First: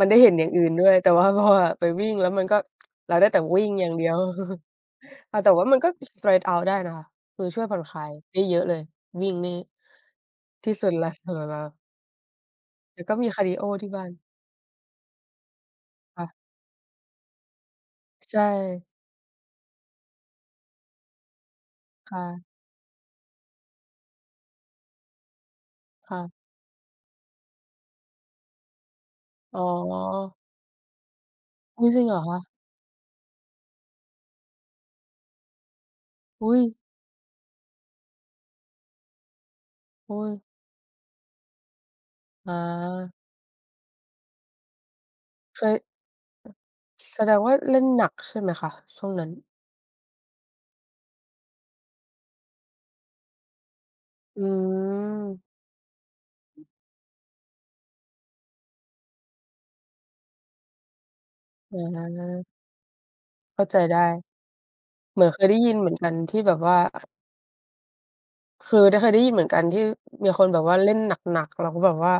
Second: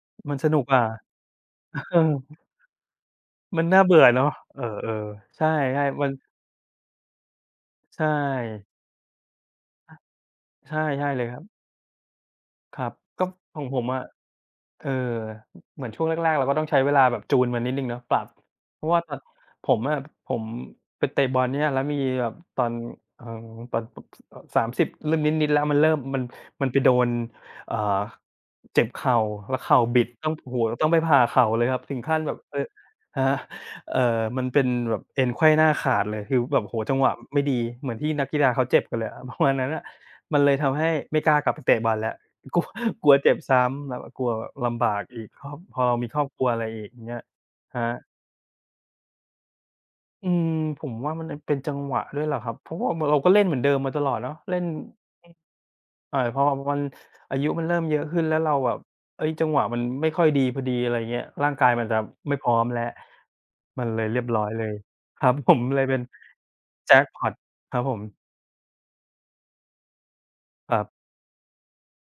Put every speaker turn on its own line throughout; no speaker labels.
มันได้เห็
ม
น
ัน
อย่
ส
าง
น
อื
ุก
่น
กว
ด
่า
้วย แต่ว่าพอแบบไป
เอ
วิ่
อ
ง แล้วมันก็ เราได้แต่ว
ม
ิ
ั
่
น
ง
น่า
อย่
เ
า
บ
ง
ื
เ
่
ดี
อ
ยว
เนาะ เออ
อ่
ๆ
า
ใช
แ
่
ต่ว่ามันก็
ๆ มัน
Fresh out ได้นะคะ คือช่วยผ่อนค
ใ
ล
ช
ายได้เยอะ
่
เลย วิ่งนี่
อะ
ท
ใ
ี
ช
่สุดแล้
่
ว
ๆ เล
ส
ยค
ำ
ร
หร
ั
ับ
บ
เรา
ครับ
แต่ก็
ก
ม
็
ีคาร์ดี
ข
โอ
องผ
ท
ม
ี่
อ
บ้
ะ
าน
เอ่อ เหมือนช่วงแ
ค่
ร
ะ
ก ๆ เราก็ต้องใช้เวลาแบบจูนมันนิดหนึ่งเนาะ ปรับ
ใช
เพ
่
ราะว่าตอน ผมอะ ผมไปเตะบอลเนี่ย แล้วมี
ค่
แบบ
ะ
ตอน เอ่อ ตอนผม เอ่อ [unintelligible] 30 เริ่มนิด ๆ แล้วมันเริ่ม
ค่
มัน
ะ
มันไปโดน อ่า เจ็บเข่า แล
อ
้
๋
วเข่าบิดต้อ
อ
ง โอ้โฮ ต้องไปผ่าเข่าเลยครั
อุ
บ
๊ย
ถึ
จร
ง
ิงเ
ข
หร
ั้
อ
นแ
ค
บบ
ะ?
เอ่อ ฮะ เอ่อ มันเป็นแบบเอ็นไขว้หน้าขาดเลย คือ
อุ๊
แบ
ย
บ โอ้โฮ จังหวะไม่ดี เหมือนที่นักกีฬาเขาเจ็บกันเลยอะ ประมาณ นั้นน่ะ
โอ้
มัน
ย
เลยทำให้ไม่กล้ากลับไปเตะบอลแล้ว
อ
กลัว กลั
า
วเจ็บซ้ำแบบว่ากลัวแบบลำบากอีก พอ
เคย
พอเรามีครอบครัวอะไรอีกเงี
แ
้
ส
ย
ดงว่าเล
คร
่
ั
นหน
บ
ักใช่ไหมคะ? ช่วงนั้น
อืม ผมว่ามัน น เป็นจังหวะด้วยแหละครับ เพราะว่าเหมือนเราก็เล่นเหมือนเดิมมาตลอดเนาะ
อื
เล่น อือ
ม
[unintelligible] อายุมันเริ่มเยอะขึ้น แล้วเราแบบ เอ๊ย จังหวะมันไม่ค่อยดีพอดี อะไรอย่างเงี้ย ร่างกาย
อ
มันแบบไม่
า
พร้อมแล้ว
เข้าใจ
มัน
ได
เ
้
ลยเรียบร้อยเลย
เหม
ค
ือ
รั
น
บ
เคย
ผ
ได้
ม
ยิน
เล
เ
ย
หมื
เ
อ
ป
น
็น
กันที่แบบว่า
แจ
อ
็
ะ
กพอต ครับผม
คือ ได้เคย ได้ยินเหมือนกันที่มีคนแบบว
ค
่า
ร
เล
ับ
่นหนัก ๆ เราก็แบบว่า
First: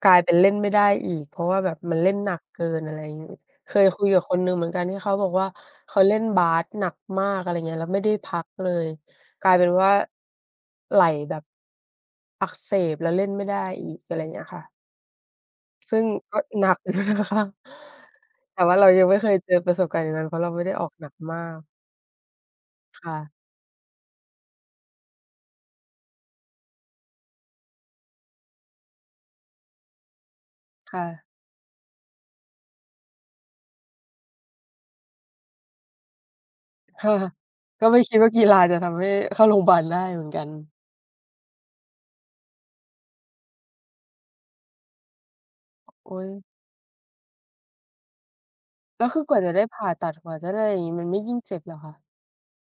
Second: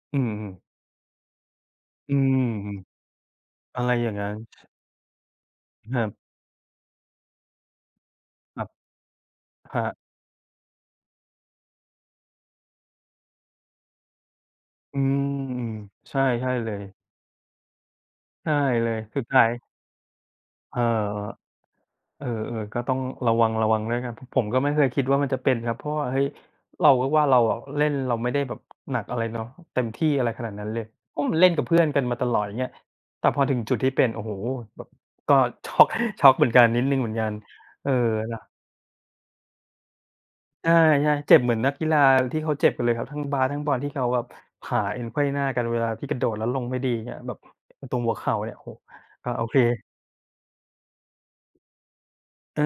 กลา
อื
ย
อ
เป็น
อ
เ
ื
ล่
ม
นไม่ได้อีก เพราะว่าแบบมันเล่
อื
น
อ
หนักเกิ
ฮึ
น อะไรอย่างนี้ เค
อะ
ย
ไร
คุ
อย
ย
่าง
กั
ง
บ
ั้
ค
น
นหนึ่งเหมือนกันที่เขาบอกว่า เข
ค
า
รั
เ
บ
ล่นบาสหนักมาก อะไรอย่างเงี้ย แล้วไม่ได้พัก
คร
เ
ั
ล
บ
ย กลายเป็น
ครั
ว่า
บ
ไหล่แบบ อักเสบ แล้วเล่นไม่ได้อีก อะไรเงี้ยค่ะ
อืม อือ
ซึ่ง
ใช่
ก็
ใช่
หน
เล
ัก
ย
อยู่นะคะ
ใช่
แต่ว่าเร
เล
า
ย
ยังไม่
สุ
เ
ด
ค
ท
ย
้า
เจอ
ย
ประสบการณ์อย่างนั้น เพราะเราไม่ได้
เออ
ออกหนักมาก
เออ เออ ๆ ก็ต้อง
ค่ะ
ระวัง ๆ แล้วกัน เพราะผมก็ไม่เคยคิดว่ามันจะเป็นครับ เพราะว่า เฮ้ย เราก็ว่าเราอะเล่น เราไม่ได้แบบหนักอะไรเนาะ เต็มที่อะไรขนาดนั้นเลย
ค่
โอ้
ะ
มันเล่นกับเพื่อนกันมาตลอดอย่างเงี้ย แต่พอถึงจุดที่เป็น โอ้โฮ แบบก็ ช็อก ช็อกเหมือนกันนิดหนึ่งเ
ค
หมื
่ะ
อนกัน
ก
เ
็
ออ
ไม่คิดว่า
เนา
ก
ะ
ีฬาจะทำให้เข้าโรง บาล ได้เหมือนกั
ใช
น
่ ๆ เจ็บเหมือนนักกีฬาที่เขาเจ็บกันเลยครับ ทั้งบาสทั้งบอลที่เขาแบบผ่าเอ็นไขว้หน้ากันเวลาที
โ
่
อ๊
กระโด
ย
ดแล้วลงไม่ดีเงี้ย แบบตรงหัวเข่าเนี่ย โอ้โฮ
แล้วคือ
อะ
กว่า
โอ
จะ
เค
ได้ผ่าตัด กว่าจะได้อย่างงี้มันไม่ยิ่งเจ็บเหรอคะ?
เออ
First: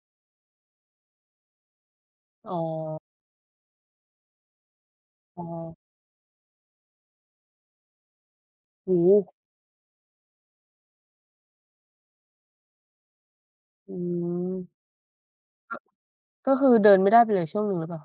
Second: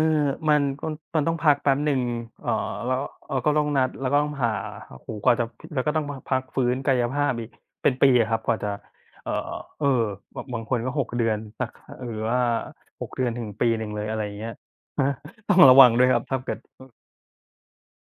มันก็ มันต้องพักแป๊บหนึ่ง เอ
อ
่
๋
อ แล้
อ
ว เอ่อ ก็ต้องนัด แล้วก็ต้องผ่า โอ้โฮ กว่า
อ๋
จะ
อ
แล้วก็ต้องมาพักฟื้นกายภาพอีก เป็นปีอะครับ กว่าจะ
โอ้โ
เอ่
ฮ
อ เออ แบบบางคนก็ 6 เดือนนะ ค หรือว่า 6 เดือนถึงปีหนึ
อ
่ง
ื
เลย อะไรอย่างเงี้ย
ม
ครับ ต้องร
ก
ะ
็
วัง ด้วยครับถ้าเ
ก
ก
็
ิด
คือ
เอ
เด
อ
ินไม่ได้ไปเลยช่วงหนึ่งหรือเปล่า?